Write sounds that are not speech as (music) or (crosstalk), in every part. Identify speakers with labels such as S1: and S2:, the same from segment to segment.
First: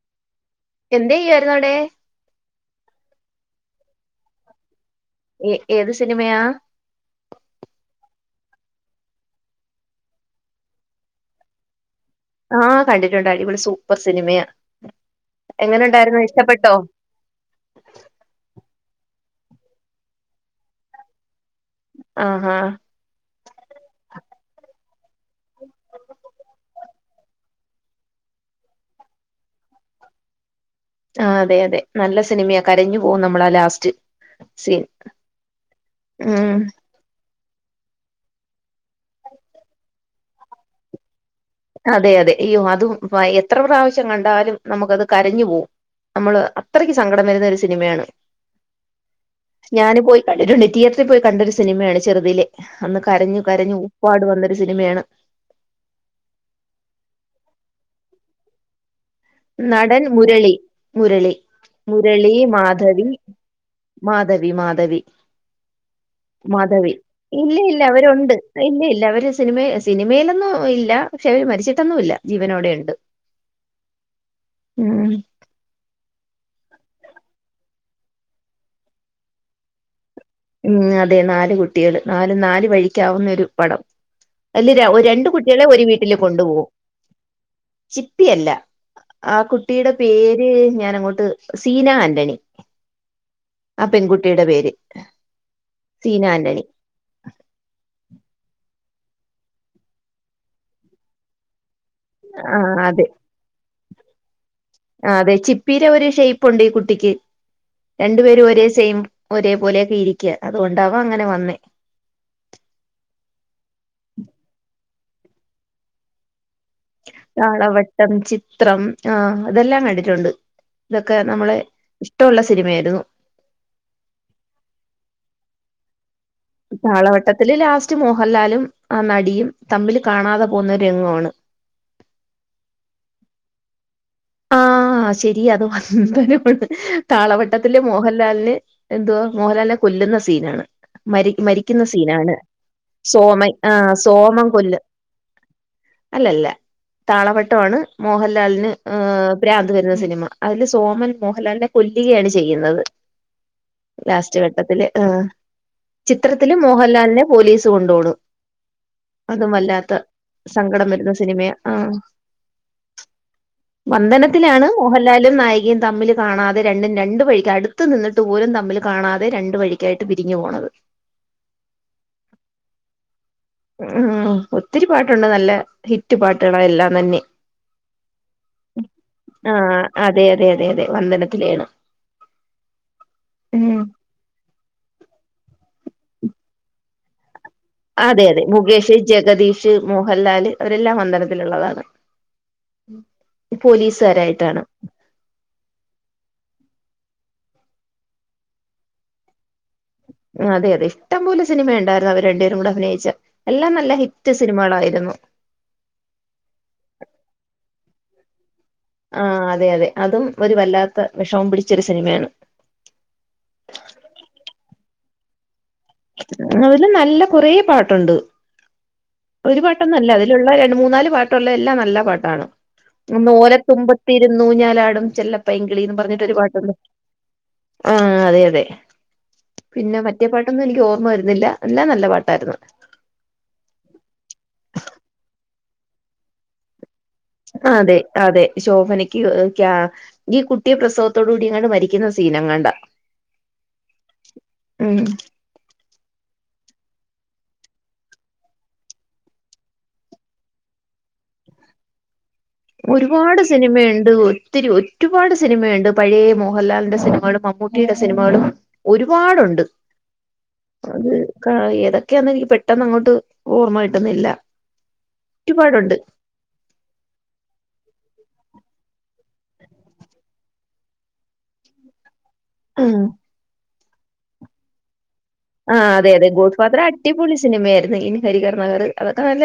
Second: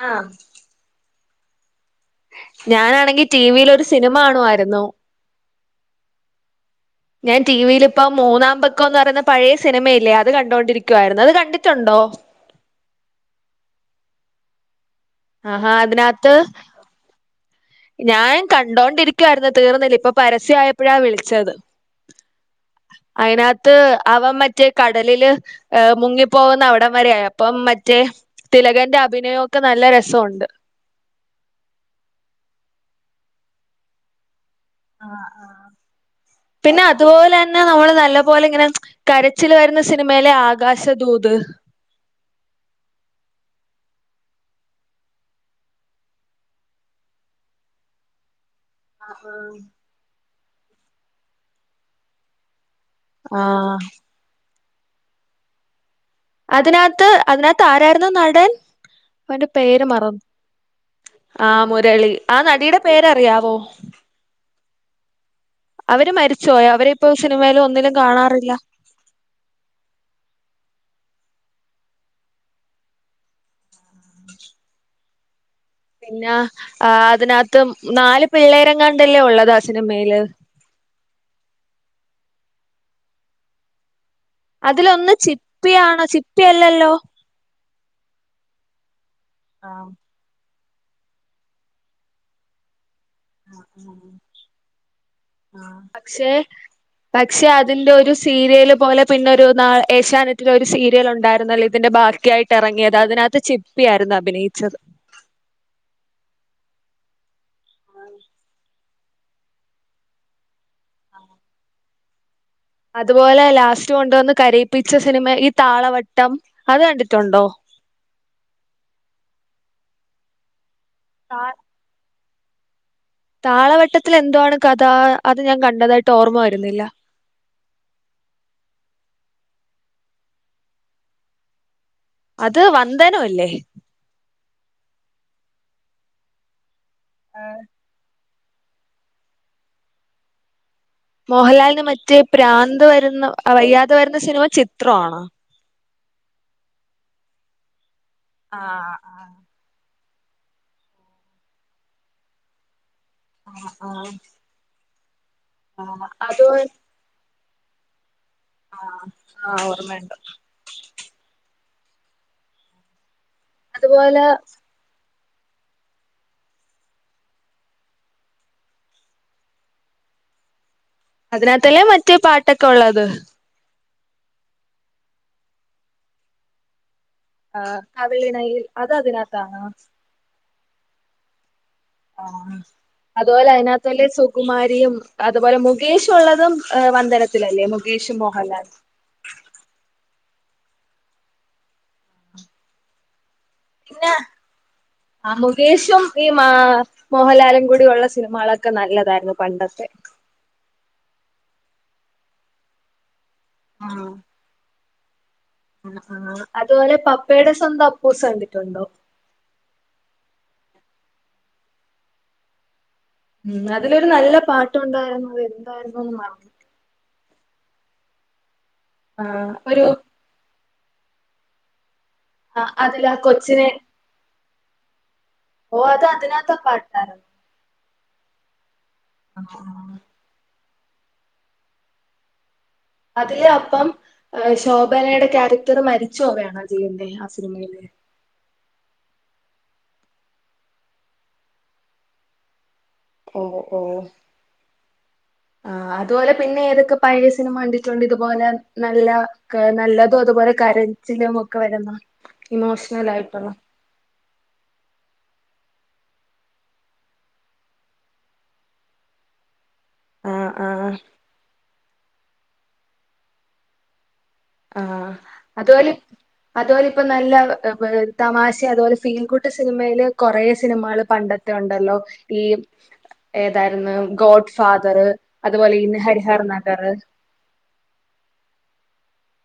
S1: ആ
S2: (unintelligible)
S1: ഞാനാണെങ്കി ടിവിൽ ഒരു സിനിമ കാണുവായിരുന്നു.
S2: ഏ ഏത് സിനിമയാ
S1: ഞാൻ ടിവിലിപ്പം മൂന്നാം പക്കോന്ന് പറയുന്ന പഴയ സിനിമയില്ലേ അത് കണ്ടൊണ്ടിരിക്കുവായിരുന്നു അത് കണ്ടിട്ടോണ്ടോ
S2: ആഹ് കണ്ടിട്ടോണ്ട് അടിപൊളി സൂപ്പറ് സിനിമയാ
S1: ആഹാ
S2: എങ്ങനെണ്ടാരുന്നു
S1: അതിനകത്ത്
S2: ഇഷ്ടപ്പെട്ടോ
S1: ഞാൻ കണ്ടോണ്ടിരിക്കുവാരുന്നു തീർന്നില്ല ഇപ്പൊ പരസ്യയപ്പോഴാ വിളിച്ചത്
S2: ആഹാ
S1: അയിനത്ത് അവൻ മറ്റേ കടലില് ഏഹ് മുങ്ങിപ്പോകുന്ന അവിടം വരെ ആയി അപ്പം മറ്റേ തിലകന്റെ അഭിനയൊക്കെ നല്ല രസവോണ്ട്
S2: ആ അതെ അതെ നല്ല സിനിമയാ കരഞ്ഞു പോകും നമ്മളാ ലാസ്റ്റ് സീൻ
S1: ആ ആ
S2: ഉം
S1: പിന്നെ അതുപോലെ ന്നെ നമ്മള് നല്ല പോലെ ഇങ്ങനെ കരച്ചില് വരുന്ന സിനിമയല്ലെ ആകാശദൂത്
S2: അതെ അതെ അയ്യോ അതും എത്ര പ്രാവശ്യം കണ്ടാലും നമുക്കത് കരഞ്ഞു പോകും നമ്മള് അത്രക്ക് സങ്കടം വരുന്ന ഒരു സിനിമയാണ്
S1: ആ ആ
S2: കണ്ടിട്ടൊണ്ട് തിയറ്ററി പോയി കണ്ടൊരു സിനിമയാണ് ചെറുതിലെ അന്ന് കരഞ്ഞ്
S1: ആഹ്
S2: കരഞ്ഞ് ഉപ്പാട് വന്ന് സിനിമയാണ്
S1: അതിനത്ത് അതിനത്തരാരുന്നു നടൻ അവന്റെ പേര്
S2: നടൻ
S1: മറന്നു
S2: മുരളി മുരളി
S1: ആ
S2: മുരളി
S1: ആ നടിയുടെ
S2: മാധവി
S1: പേരറിയാവോ
S2: മാധവി മാധവി
S1: അവര് മരിച്ചുപോയോ
S2: മാധവി
S1: അവരിപ്പോ
S2: ഇല്ലി
S1: സിനിമയിലും
S2: ഇല്ല
S1: ഒന്നിലും
S2: അവരോണ്ട്
S1: കാണാറില്ല
S2: ഇല്ലി ഇല്ല അവര് സിനിമ സിനിമയിലൊന്നും ഇല്ല പക്ഷെ അവര് മരിച്ചി ട്ടൊന്നും ഇല്ല ജീവനോടെണ്ട് മ്
S1: പിന്നെ ആ അതിനത്ത് മ് നാല് പിള്ളേരങ്ങാണ്ട് അല്ലെഒളളത് ആ സിനിമേൽ
S2: മ് അതെ നാല് കുട്ടികൾ നാലും നാൽ വഴിക്ക് ആകുന്ന ഒരു പടം അല്ല ര ഒ
S1: അതിലൊന്ന്
S2: ഒരണ്ടുക്കുട്ടികളെ ഒരു
S1: ചിപ്പിയാണോ
S2: വീട്ടിൽ കൊണ്ട് പോവും
S1: ചിപ്പിയല്ലല്ലോ
S2: ചിപ്പിയല്ല ആ
S1: ആഹ്
S2: കുട്ടിയുടെ പേ ര് ഞാൻ അങ്ങോട്ട് സീന ആന്റണി ആ
S1: ആഹ് ആഹ്
S2: പെൺകുട്ടിടെ പേര് സീന
S1: പക്ഷെ
S2: ആന്റണി.
S1: പക്ഷെ അതിന്റെ ഒരു സീരിയ ൽപോലെ പിന്നെ ഒരു നാ ഏഷ്യാനെറ്റിൽ ഒരു സീരിയൽ ഉണ്ടായിരുന്നെല്ലോ ഇ ഇതിന്റെ
S2: ആ
S1: ബാക്കിയായിട്ടെറങ്ങിയത്
S2: അതെ.
S1: അതിനത്ത് ചി പ്പി ആയിരുന്നു അഭിനയിച്ച
S2: ആ അതെ ചിപ്പീടെ ഒരു ഷേപ്പ് ഉണ്ട് ഈ കുട്ടിക്ക് രണ്ടു പേരും ഒരേ സെയിം ഒരേ പോലെയൊക്കെ ഇരിക്യ അതുകൊണ്ടാവും അങ്ങനെ വന്നേ
S1: അതുപോലെ ലാസ്റ്റ് കൊണ്ടുവന്ന് കരയിപ്പി ച്ച സിനിമ ഈ താളവട്ടം അത് കണ്ടിട്ടുണ്ടോ?
S2: താളവട്ടം ചിത്രം ആഹ ഇത് എല്ലാം കണ്ടി ട്ടുണ്ട് ഇതൊക്കെ
S1: താ
S2: നമ്മളെ ഷ്ട്ടോള്ള സിനിമയായിരുന്നു
S1: താളവട്ടത്തിൽ എന്തുവാണ് കഥ അത് ഞാൻ കണ്ടതായി
S2: താളവട്ടത്തില് ലാസ്റ്റ് മോഹൻലാലും ആ നടിയും തമ്മിൽ കാണാതെ പോകുന്ന ഒരു രംങ്കോണ്
S1: അത് വന്തനോ അല്ലേ
S2: ആആ ശെരിയാ അത് വന്തനം ആണ് താളവട്ടത്തിൽ മോഹൻലാ മോഹൻലാലിൻ എന്തുവാ മോഹൻലാലിനെ കൊല്ലുന്ന സീനാണ് മരി
S1: മോഹൻലാലിന്
S2: മരിക്കുന്ന
S1: മറ്റേ
S2: സീനാണ്
S1: പ്രാന്ത് വരുന്ന
S2: സോമൻ
S1: അ വയ്യാതെ വരുന്ന സിനിമ ചിത്രം ആണ്
S2: അല്ല അല്ല താളവട്ടആണ് മോഹൻലാലിന്
S1: ആഹ്
S2: ആ ഭ്രാന്ത് വരുന്ന സിനിമ അതില് സോമൻ മോഹൻലാലിനെ കൊല്ലുകയാണ് ചെയ്യുന്നത്
S1: ആഹ് ആഹ്
S2: ലാസ്റ്റ് ഘട്ടത്തില് അ
S1: ആഹ് അതോ
S2: ചിത്രത്തില് മോഹൻലാലിനെ പോലീസ് കൊണ്ടോണ്
S1: ആഹ് ആഹ്
S2: അതുംവല്ലാത്ത
S1: ഓർമ്മയുണ്ട്.
S2: സങ്കടം വരുന്ന സിനിമയാ അ
S1: അതുപോലെ
S2: വന്ദനത്തിലാണ് മോഹ ലാലും നായികയും തമ്മില് കാണാതെ രണ്ടും രണ്ട് വഴിക്ക് അടുത്ത് നിന്നിട്ട് പോലും തമ്മില് കാണാതെ രണ്ട് വഴിക്കായിട്ട് പിരിഞ്ഞു പോണത്
S1: അതിനകത്തല്ലേ മറ്റേ പാട്ടൊക്കെ ഉള്ളത്
S2: ഉം ഒത്തിരി പാട്ടുണ്ട് നല്ല ഹിറ്റ് പാട്ടുകള എല്ലാം തന്നെ
S1: അ കവിളിണയിൽ അത് അതിനകത്താണോ
S2: ആഹ് അതെ അതെ അതെ അതെ വന്ദനത്തിലെയാണ്
S1: ആ അതുപോലെ
S2: ഉം
S1: അതിനതിനകത്ത്ല്ലെ സുകുമാരിയും അതുപോലെ മു മുഗേഷ്ള്ളതും വന്ത
S2: അതെ അതെ മുകേഷ് ജഗദീഷ് മോഹൻ ഹലാല് അവരെല്ലാം വന്ദനത്തിലുള്ളതാണ്
S1: പിന്നെ
S2: പോലീസുകാരായിട്ടാണ്
S1: ആ മുകേഷും ഈ മാ മോഹൻലാലും കൂടി ഉള്ള സിനിമകളൊക്കെ നല്ലതായിരുന്നു പണ്ടത്തെ
S2: അതെ അതെ ഇഷ്ടംപോലേ സിനിമ ണ്ടായിരുന്നു അവര് രണ്ടുപേരു കൂടെ അഭിനയിച്ച എല്ലാം നല്ല ഹിറ്റ് സിനിമകളാ യിരുന്നു ന്നു
S1: ആ ആ അതുപോലെ പപ്പയുടെ സ്വന്തം അപ്പൂസാണ്
S2: ആ അതെ അതെ അതും ഒരു വല്ലാത് വിഷമം പിടിച്ചൊരു സിനിമയാണ്
S1: ഉം അതിലൊരു നല്ല പാട്ടുണ്ടായിരുന്നു അതെ
S2: അത് ഒരു നല്ല കുറേ പാട്ടുണ്ട് ഒരു പാട്ടൊന്നല്ല അതിലുള്ള മൂന്നാല് പാട്ടുള്ള എല്ലാം നല്ല പാട് ആണ്.
S1: ആഹ് അതിലാ കൊച്ചിനെ
S2: ഓലത്തുമ്പത്തിരു ന്നൂഞ്ഞാലാടും
S1: ഓ
S2: ചെല്ലപ്പയ്ങ്കിളീന്ന്
S1: അത്
S2: പറഞ്ഞിട്ടൊരു
S1: അതിനകത്തെ
S2: പാട്ടുണ്ട്
S1: പാട്ടായിരുന്നു
S2: ആഹ് അതെ അതെ പിന്നെ മറ്റെ പാട്ട് ഒന്നും എനിക്ക് ഓർമ്മ വരുന്നില്ല എല്ലാം നല്ല പാട്ടായിരുന്നു
S1: അതില് അപ്പം ആഹ് ശോഭനയുടെ ക്യാരക്ടർ മരിച്ച് പോവയാണോ ചെയ്യുന്നേ
S2: അതെ അതെ ശോഭനയ്ക്ക് ഏഹ് ക്കാ ഈ കുട്ടിയെ പ്രസവത്തോടു കൂടി എങ്ങാണ്ട് മരിക്കുന്ന സീൻ എങ്ങാണ്ടാ
S1: ഓ ഓ ആ അതുപോലെ പിന്നെ ഏത് പഴേ സിനിമ കണ്ടിട്ടുണ്ട് ഇതുപോലെ നല്ല ക് നല്ലതും അതുപോലെ കരച്ചിലും ഒക്കെ വരുന്നാ
S2: ഒരുപാട് സിനിമയുണ്ട് ഓ ഒത്തിരി ഒരുപാട് സിനിമയുണ്ട് പഴേ മോഹൻലാലിന്റെ സിനിമകളും മമ്മൂട്ടിയുടെ സിനിമകളും ഒരുപാടുണ്ട്
S1: ആഹ് ആഹ്
S2: അത് കാ ഏതൊക് ഏതൊക്കെയാന്ന്‌ എനിക്ക് പെട്ടെന്ന് അങ്ങോട്ട് ഓർമ്മ കിട്ടുന്നില്ല
S1: ആഹ് അതുപോലെ
S2: ഒരുപാടുണ്ട്
S1: അതുപോലെ ഇപ്പ നല്ല (unintelligible) തമാശ അതുപോലെ ഫീൽഗുട്ട് സിനിമയില് കൊറേ സിനിമകള് പണ്ടത്തെ ഒണ്ടല്ലോ ഈ
S2: ആഹ്
S1: ഏതാ (unintelligible) ഗോഡ് ഫാദറ് അതുപോലെ
S2: ആഹ്
S1: ഇൻ
S2: അതെ അതെ
S1: ഹരിഹർ
S2: ഗോഡ് ഫാദർ
S1: നഗർ
S2: അടിപൊളി സിനിമയായിരുന്നു ഇൻ ഹരിഹർ നഗർ അതൊക്കെ നല്ല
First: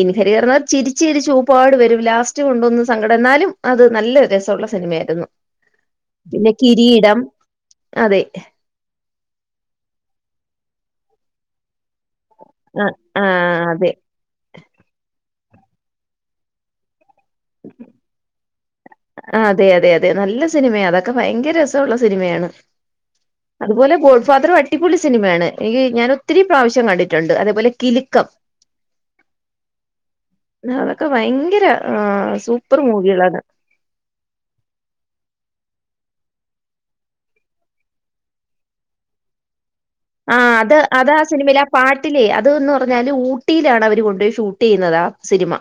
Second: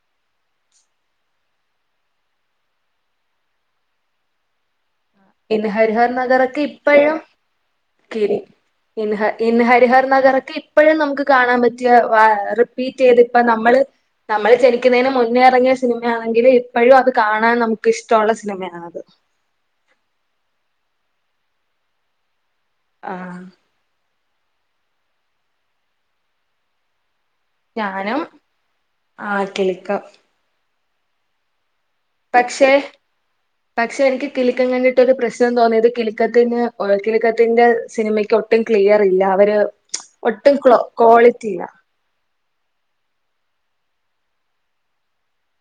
S2: ഇൻ ഹരിഹർ നഗർ ചിരിച്ച് ചിരിച്ച് ഉപ്പാട് വരും ലാസ്റ്റ് കൊണ്ടൊന്ന് സങ്കടം എന്നാലും അത് നല്ല രസമുള്ള സിനിമയാ
S1: ഇൻ ഹരിഹർ നഗറക്കെ ഇപ്പഴും
S2: അതെ
S1: കിരി ഇൻ ഹ ഇൻ ഹരിഹർ നഗറൊക്കെ ഇപ്പഴും നമുക്ക് കാണാൻ പ റ്റിയ വ
S2: ആഹ്
S1: റിപീറ്റ് ചെയ്തിപ്പ
S2: ആഹ്
S1: നമ്മള്
S2: അതെ
S1: നമ്മൾ ജനിക്കുന്നതിന് മുൻ ന്നെ ഇറങ്ങിയ സിനിമയാണെങ്കിലും ഇപ്പഴും അത് കാണാൻ നമുക്ക് ഇഷ്ട്ടോള്ള സിനിമയ
S2: അതെ അതെ അതെ നല്ല സിനിമയാ അതൊക്കെ ഭയങ്കര രസൊള്ള സിനിമയാണ്
S1: ആഹ്
S2: അതുപോലെഗോ ഡ്ഫാദറും അടിപൊളി സിനിമയാണ് എനിക്ക് ഞാൻ ഒത്തിരി പ്രാവശ്യം കണ്ടി
S1: ഞാനും ആ കിലുക്കം
S2: ന്നതൊക്കെ ഭയങ്കര ആ സൂപ്പർ മൂവികളാണ്
S1: പക്ഷെ എനിക്ക് കിലിക്കം കണ്ടിട്ടൊരു പ്രശ്നം തോന്നിയത് കിലിക്കത്തിന് ഒര് കിലിക്കത്തിന്റെ സിനിമയ്ക്ക് ഒട്ടും ക്ലിയർ ഇല്ല അവര്
S2: ആ
S1: ഒട്ടും
S2: അത്
S1: ക്ലോ
S2: അതാ
S1: ക്വാളിറ്റി ഇല്ല
S2: സിനിമയിലാ പാട്ടിലേ അത് ന്ന് പറഞ്ഞാല് ഊ ട്ടിയിലാണ് അവര് കൊണ്ടോയി ഷൂട്ട് ചെയ്യുന്നത് ആ സിനിമ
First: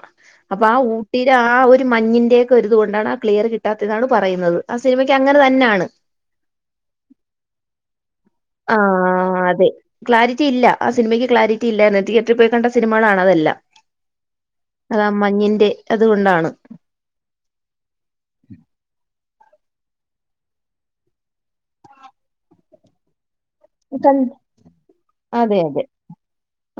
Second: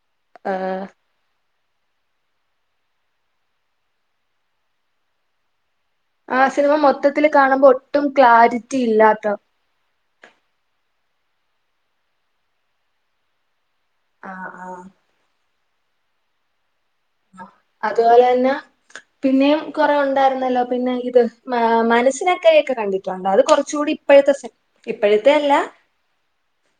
S2: അപ്പൊ ആ ഊട്ടിലാ ആ ഒര് ഒര് മഞ്ഞിന്റേക്കൊരിതു കൊണ്ടാണ് ആ ക്ലിയർ കിട്ടാത്തെതാണ് പറയ്ന്നത് ആ സിനിമയ്ക്ക് അങ്ങനെ തന്നാണ്
S1: ആ സിനിമ മൊത്തത്തില് കാണുമ്പോ ഒട്ടും
S2: ആ
S1: ക്ലാരിറ്റി ഇല്ലാത്ത
S2: അതെ ക്ലാരിറ്റിയില്ല ആ സിനിമയ്ക്ക് ക്ലാരിറ്റിയില്ലായിരുന്ന് തീയേറ്ററി പോയി കണ്ട സിനിമകളാണതെല്ലാം
S1: ആഹ് ആഹ്
S2: അതാ മഞ്ഞിന്റെ അതുകൊണ്ടാണ്
S1: ആ അതുപോലെന്നെ പിന്നെയും കുറെ ഉണ്ടായിരുന്നല്ലോ പിന്നെ ഇത് മാ മനസ്സിനക്കരെയൊക്കെ കണ്ടിടുണ്ടൊ അത് കുറച്ചുകൂടി
S2: കണ്ട്
S1: ഇപ്പോഴത്തെ സെ ഇപ്പോഴത്തെ അല്ല
S2: അതെ അതെ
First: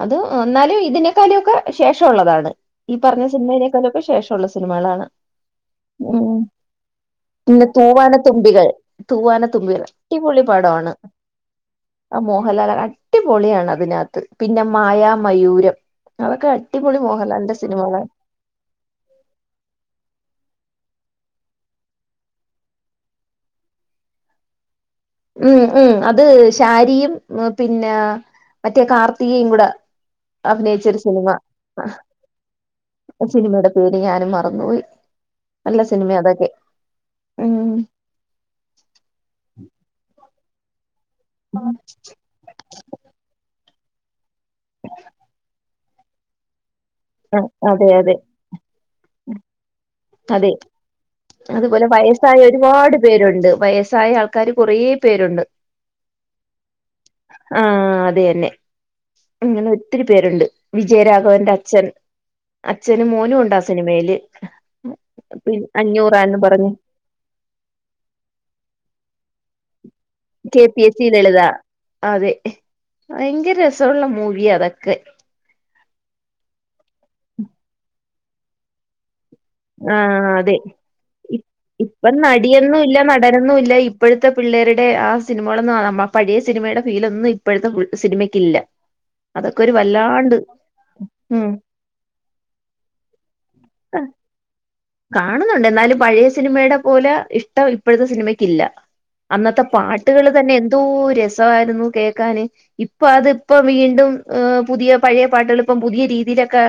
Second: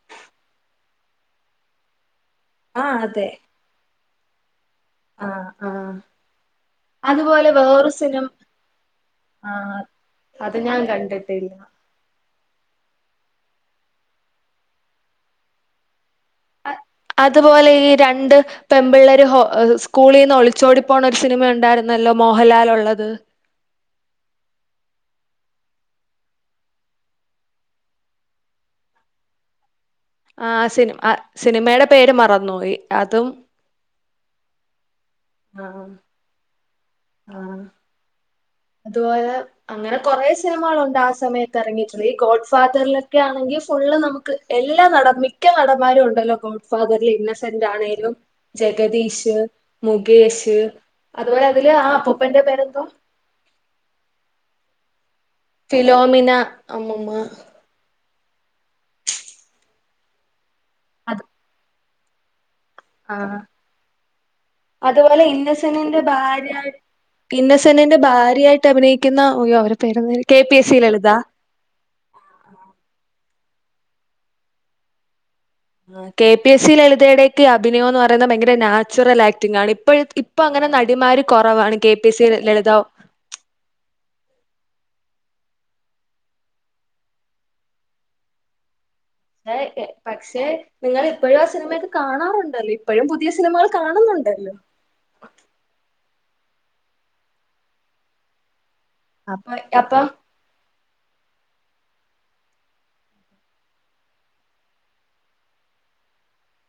S2: അത് എന്നാലും ഇതിനെ കലിയൊക്കെ ശേഷം ഒള്ളതാണ്
S1: ആ
S2: ത് ഈ പറ്ഞ്ഞ
S1: അതെ
S2: സിനിമയിലേക്കത് വിശേഷ ഒള്ള സിനിമളാണ്
S1: ആ ആ
S2: ഉം
S1: അതുപോലെ
S2: പിന്നെ
S1: വേറൊരു
S2: തൂവാന
S1: സിനിമ
S2: തുമ്പികൾ തൂവാന
S1: ആ
S2: തുമ്പികൾ അടിപൊളി
S1: അത് ഞാൻ
S2: പടവാണ്
S1: കണ്ടിട്ടില്ല
S2: ആ മോഹൻലാലാ അടിപൊളിയാണതിനാത്ത് പിന്നെ മായാമയൂരം
S1: ആ അതുപോലെ ഈ രണ്ട് പെമ്പിള്ളേര് ഹോ ഏഹ് സ്കൂളീന്ന് ഒളി ച്ചോടി പോണ ഒരു സിനിമ ഒണ്ടായിരുന്നല്ലോ മോഹൻലാലുള്ളത്
S2: ഉം ഉം അത് ശാരിയും പിന്നെ മറ്റേ കാർത്തികയും കുടെ
S1: ആ സിനിം അ സിനിമേടെ പേര് മറന്ന് പോയി
S2: ആ
S1: അതും
S2: സിനിമയുടെ പേര് ഞാനും മറന്ന് പോയി
S1: ആ
S2: നല്ല സിനിമയാ അതോക്കെ
S1: ആ അതുപോലെ അങ്ങനെ കൊറേ സിനിമ കളൊണ്ട് ആസ് (unintelligible) ഗോഡ് ഫാദറിലോക്കെ ആണെങ്കില് ഫുള്ള് നമുക്ക് എല്ലാ നടം മിക്ക നടം മാരും ഉണ്ടല്ലോ കോ ഫാദർല്
S2: ആ,
S1: ഇന്നസെന്റാ
S2: അതെ
S1: ആണേലും
S2: അതെ
S1: ജഗദീഷ് മു കേഷ് അത് പോലോ
S2: ത് പോലെ വയസ്സായ ഒരുപാട് പേരുണ്ട് വയ സ്സായ ആൾക്കാര് കുറേ പേരുണ്ട്
S1: ഫിലോമിന അമ്മൂമ്മ
S2: നെ അങ്ങനെ ഒത്തിരി പേരുണ്ട്
S1: അത്
S2: വിജയരാഘവൻറെ അച്ഛൻ അച്ഛനും
S1: ആ
S2: മോനും ഉണ്ടാ സിനിമയില്
S1: അതുപോലെ
S2: പിൻ
S1: ഇന്നസെന്റിന്റെ
S2: അഞ്ഞൂറാന്ന് പറഞ്ഞു
S1: ഭാര്യയായി ഇന്നസെന്റിന്റെ ഭാര്യയായിട്ട് അഭിനയിക്കുന്ന (unintelligible)
S2: K P S C Lalitha അതെ ഭയങ്കര രസവുള്ള മൂവിയാ അതൊക്കെ
S1: കെ പി എസ് സി ലെളി തേടെ ഒക്കെ അഭിനയോന്ന് പറ ഭയങ്കര നാച്ചുറൽ ആക്
S2: ആഹ് അതെ ഇ
S1: കുറവാണ് കെ പി
S2: ഇപ്പം
S1: എസ് സി ലളിത
S2: നടിയെന്നും ഇല്ല നടനൊന്നും ഇല്ല ഇപ്പഴത്തെ പിള്ളേരിടെ ആ സിനിമകളൊന്നും (unintelligible) ആ പഴയ സിനിമയുടെ ഫീലോന്നും ഇപ്പഴത്തെ സിനിമക്കില്ല
S1: (unintelligible) പക്ഷെ നിങ്ങള് ഇപ്പഴും ആ
S2: ഉം
S1: സിനിമയൊക്കെ കാണാറുണ്ടല്ലോ ഇപ്പഴും പുതിയ സിനിമകൾ കാണുന്നുണ്ടല്ലോ.
S2: കാണുന്നുണ്ട് എന്നാലും പഴയ സിനിമയുടെ പോലെ ഇഷ്ടം ഇപ്പഴത്തെ സിനിമക്കില്ല
S1: അപ്പൊ
S2: അന്നത്തെ
S1: അപ്പം
S2: പാട്ടുകള് തന്നെ എ എന്തോ രസവായിരുന്നു കേക്കാന്, ഇപ്പൊ അതിപ്പോ വീണ്ടും ഏഹ് പുതിയ പഴയ പാട്ടുകൾ ഇപ്പം പുതിയ രീതിയിലൊക്കെ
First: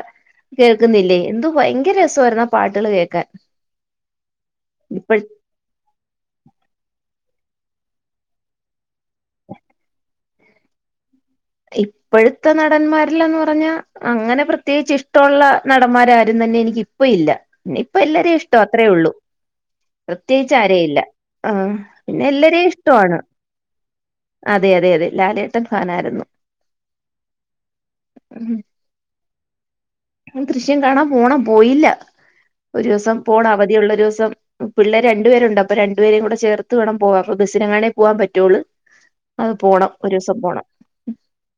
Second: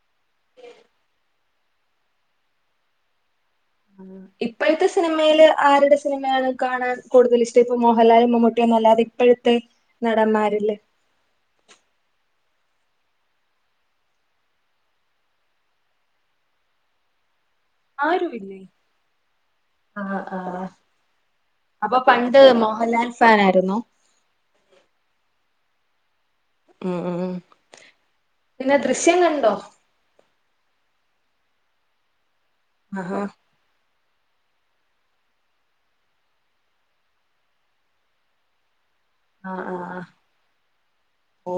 S2: കേൾക്കുന്നില്ലേ എന്തോ ഭയങ്കര രസവായിരുന്നു ആ പാട്ടുകള് കേ ക്കാൻ
S1: ഇപ്പോഴത്തെ സിനിമയില് ആര്ടെ സിനിമയാണ് കാണാൻ കൂടുതൽ ഇഷ്ടം ഇപ്പ മോഹൻലാലും മമ്മൂട്ടിയോന്നും അല്ലാതെ ഇപ്പോഴത്തെ നടന്മാരില്
S2: ഇപ്പോഴത്തെ നടന്മാരിലന്ന് പറഞ്ഞാ അങ്ങനെ പ്രത്യേകിച്ച് ഇഷ്ടോള്ള നടന്മാരാരും തന്നെ എനിക്ക് ഇപ്പ ഇല്ല ഇപ്പ എല്ലാരെ ഇഷ്ട
S1: ആരുമില്ലേ
S2: അത്രേ ഉള്ളൂ
S1: ആ ആ
S2: പ്രത്യേകിച്ച് ആരേയില്ല ആ
S1: അപ്പൊ
S2: പിന്നെ
S1: പണ്ട്
S2: എല്ലരേം
S1: മോഹൻലാൽ
S2: ഇഷ്ടാണ്
S1: ഫാൻ ആയിരുന്നോ
S2: അതെ അതെ അതെ ലാലേ ഫാനായിരുന്നു
S1: ഉം ഉ പിന്നെ ദൃശ്യം കണ്ടോ (inaudible)
S2: ദൃശ്യം കാണാൻ പോണം പോയില്ല ഒരൂസം
S1: ആഹാ
S2: പോണം അവധിയുള്ള ഒരൂസം പിള്ളേര് രണ്ടുപേരുണ്ട് അപ്പൊ രണ്ടുപേരേ കൂടെ ചേർത്ത് വേണം പോവാൻ അപ്പൊ ബസിന് എങ്ങാനെ പോവാൻ പറ്റുള്ളൂ
S1: ആ
S2: അത്
S1: അ
S2: പോണം
S1: അ
S2: ഒരൂസം പോണം.
S1: ഓ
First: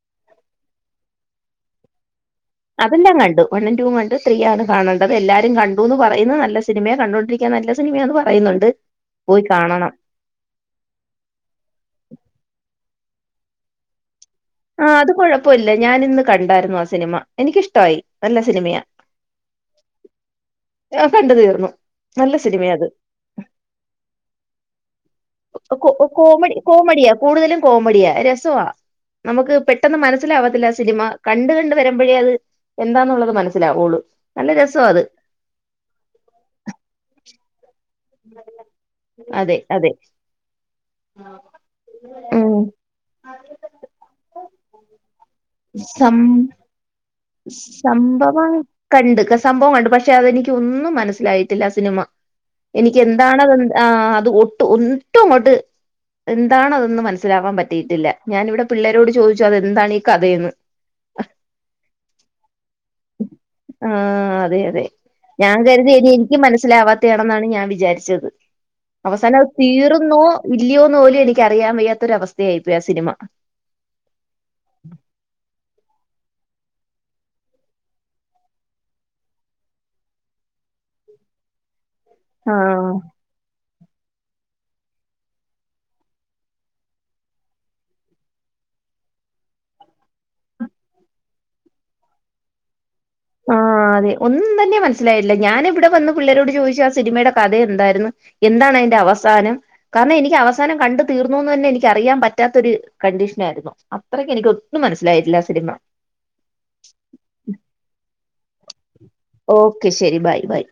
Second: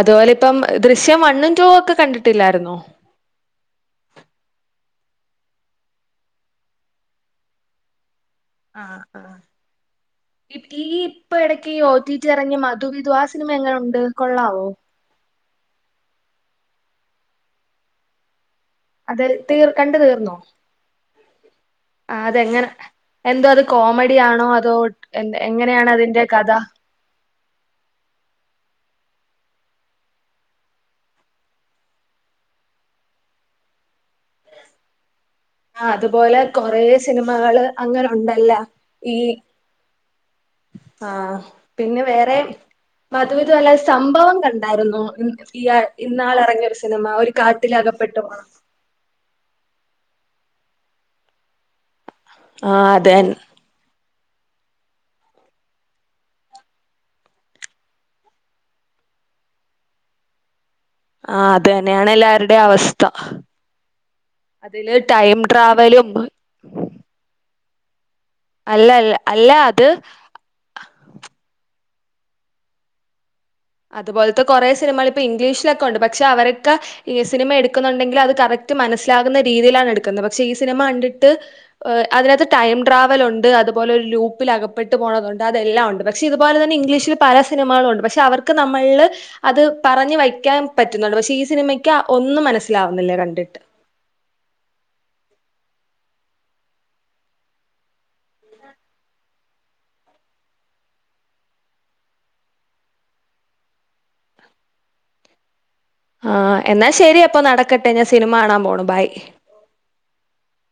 S1: അതുപോലെ ഇപ്പം ദൃശ്യം വണ്ണും ടുവും കണ്ട്
S2: അതെല്ലാം കണ്ടു വൺഉം ടുവും കണ്ട് ത്രീ ആണ് കാണെണ്ടത് എല്ലാവരും കണ്ടുന്നു പറയുന്നു നല്ല സിനിമയ കണ്ടൊണ്ടിരിക്കൻ നല്ല സിനിമയന്ന് പ
S1: ആ ആ ഈ ഇപ്പ ഇടക്ക്ഈ ഒട്ടിട്ടി ഇറങ്ങ്യ മ വിധു ആ സിനിമ എങ്ങനെ ഉണ്ട്
S2: ആ അത് കൊഴപ്പമില്ല ഞാനിന്ന് കണ്ടായിരുന്നു ആ സിനിമ എനിക്കിഷ്ടായി നല്ല സിനിമയാ
S1: അത് തീർ കണ്ട് തീർന്നോ
S2: ആ കണ്ടു തീർന്നു
S1: ആ
S2: നല്ല
S1: അതെങ്ങനെ
S2: സിനിമയാ അത്
S1: എന്തോ അത് കോമഡി ആണോ അതോ
S2: ക്
S1: എങ്ങനെയാണ്
S2: ക്
S1: അതിന്റെ കഥ
S2: കോമഡി കോമഡിയാ കൂടുതലും കോമഡിയാ രസ്വ നമുക്ക് പെട്ടെന്ന് മനസ്സിലാവാത്തില്ല സിനിമ കണ്ട് കണ്ട് വരുമ്പോഴേ അത് എന്താന്നുള്ളത് മനസ്സിലാവുള്ളു നല്ല രസാ അത്
S1: ആ അതുപോലെ കൊറേ സിനിമകള് അങ്ങനെ ഉണ്ടല്ല ഈ
S2: അതെ അതെ
S1: ആ പിന്നെ വേറെ
S2: ഉം
S1: മധുവിധു അല്ലാെ സംഭവം കണ്ടായിരുന്നോ ഈ
S2: സം
S1: ഇന്നാൾ ഇറങ്ങിയ ഒരു സിനിമ ഒരു കാട്ടിലകപ്പെട്ടു പോണ
S2: സംഭവം കണ്ട് സംഭവണ്ട് പക്ഷെ അതെനിക്ക് ഒന്നും മനസ്സിലായിട്ടില്ല സിനിമ
S1: ആഹ്
S2: എനിക്ക്
S1: അത് തന്നെ
S2: എന്താണതെന്ന് ആ അത് ഒട്ടും ഒട്ടുംങ്ങോട്ട് എന്താണ് അതെന്ന് മനസ്സിലാവാൻ പറ്റിയിട്ടില്ല ഞാനിവിടെ പിള്ളേരോട് ചോദിച്ചു അതെന്താണ് ഈ കഥയെന്ന്
S1: ആ അ തെന്നെയാണ് എല്ലാവരുടെ അവസ്ഥ
S2: ആഹ് അതെ അതെ
S1: അതില് ടൈം
S2: ഞാൻ
S1: ട്രാവലും
S2: ചാരിച്ചത്
S1: അല്ല അല്ല
S2: അവസാനം അത്
S1: അല്ല
S2: തീർന്നോ ഇല്ലയോന്ന് പോലും എനിക്കറിയാൻ വയ്യാ രവസ്ഥയായി പോയി അ സിനിമ
S1: അതുപോലത്തെ കൊറെ സിനിമ ഇപ്പൊ ഇംഗ്ലീഷിലൊക് ക്കൊണ്ട് പക്ഷെ അവരൊക്കെ ഈ സിനിമ എടുക്കുന്നുണ്ടെങ്കിൽ അത് കറക്റ്റ് മനസ്സിലാകുന്ന രീതിയിലാണ് എടുക്കുന്നത് പക്ഷെ ഈ സിനിമ കണ്ടിട്ട് അതിനകത്ത് ടൈം
S2: ആഹ്
S1: ട്രാവൽ ഉണ്ട് അത് പോലെ ലൂപ്പിലകപ്പെട്ട് പോണതുണ്ട് അതെല്ലാ ഉണ്ട് പക്ഷെ ഇതുപോലെ തന്നെ ഇംഗ്ലീഷിൽ പല സിനമകളൊണ്ട് പക്ഷെ അവർക്ക് ക്ക് നമ്മളില്ല് അത് പറഞ്ഞു വയ്ക്കാൻ പറ്റുന്നുണ്ട് പക്ഷെ ഈ സിനിമയ്ക്ക് ഒന്നും മനസ്സിലാവു
S2: ആ അതെ ഒന്നും തന്നെ മനസ്സിലായില്ല ഞാനി ഇവിടെ വന്ന് പിള്ളേരോട് ചോദിച്ചു ആ സിനിമയുടെ കഥ എന്തായിരുന്നു എന്താണ് അതിന്റെ അവസാനം കാരണം എനിക്ക് അവസാനം കണ്ട തീർന്നുന്ന് തന്നെ എനിക്ക് അറിയാൻ പറ്റാത്തൊ ഒരു കണ്ടീഷനായിയിരുന്നു അത്രക്ക് എനിക്ക് ഒട്ടും മനസ്സിലായിട്ടില്ല ആ സിനിമ
S1: ആ എന്നാ ശരി അപ്പൊ നടക്കട്ടെ ഞാ സിനിമ കാണാൻ പോണം (unintelligible)
S2: ഓക്കെ ശെരി ബൈ ബൈ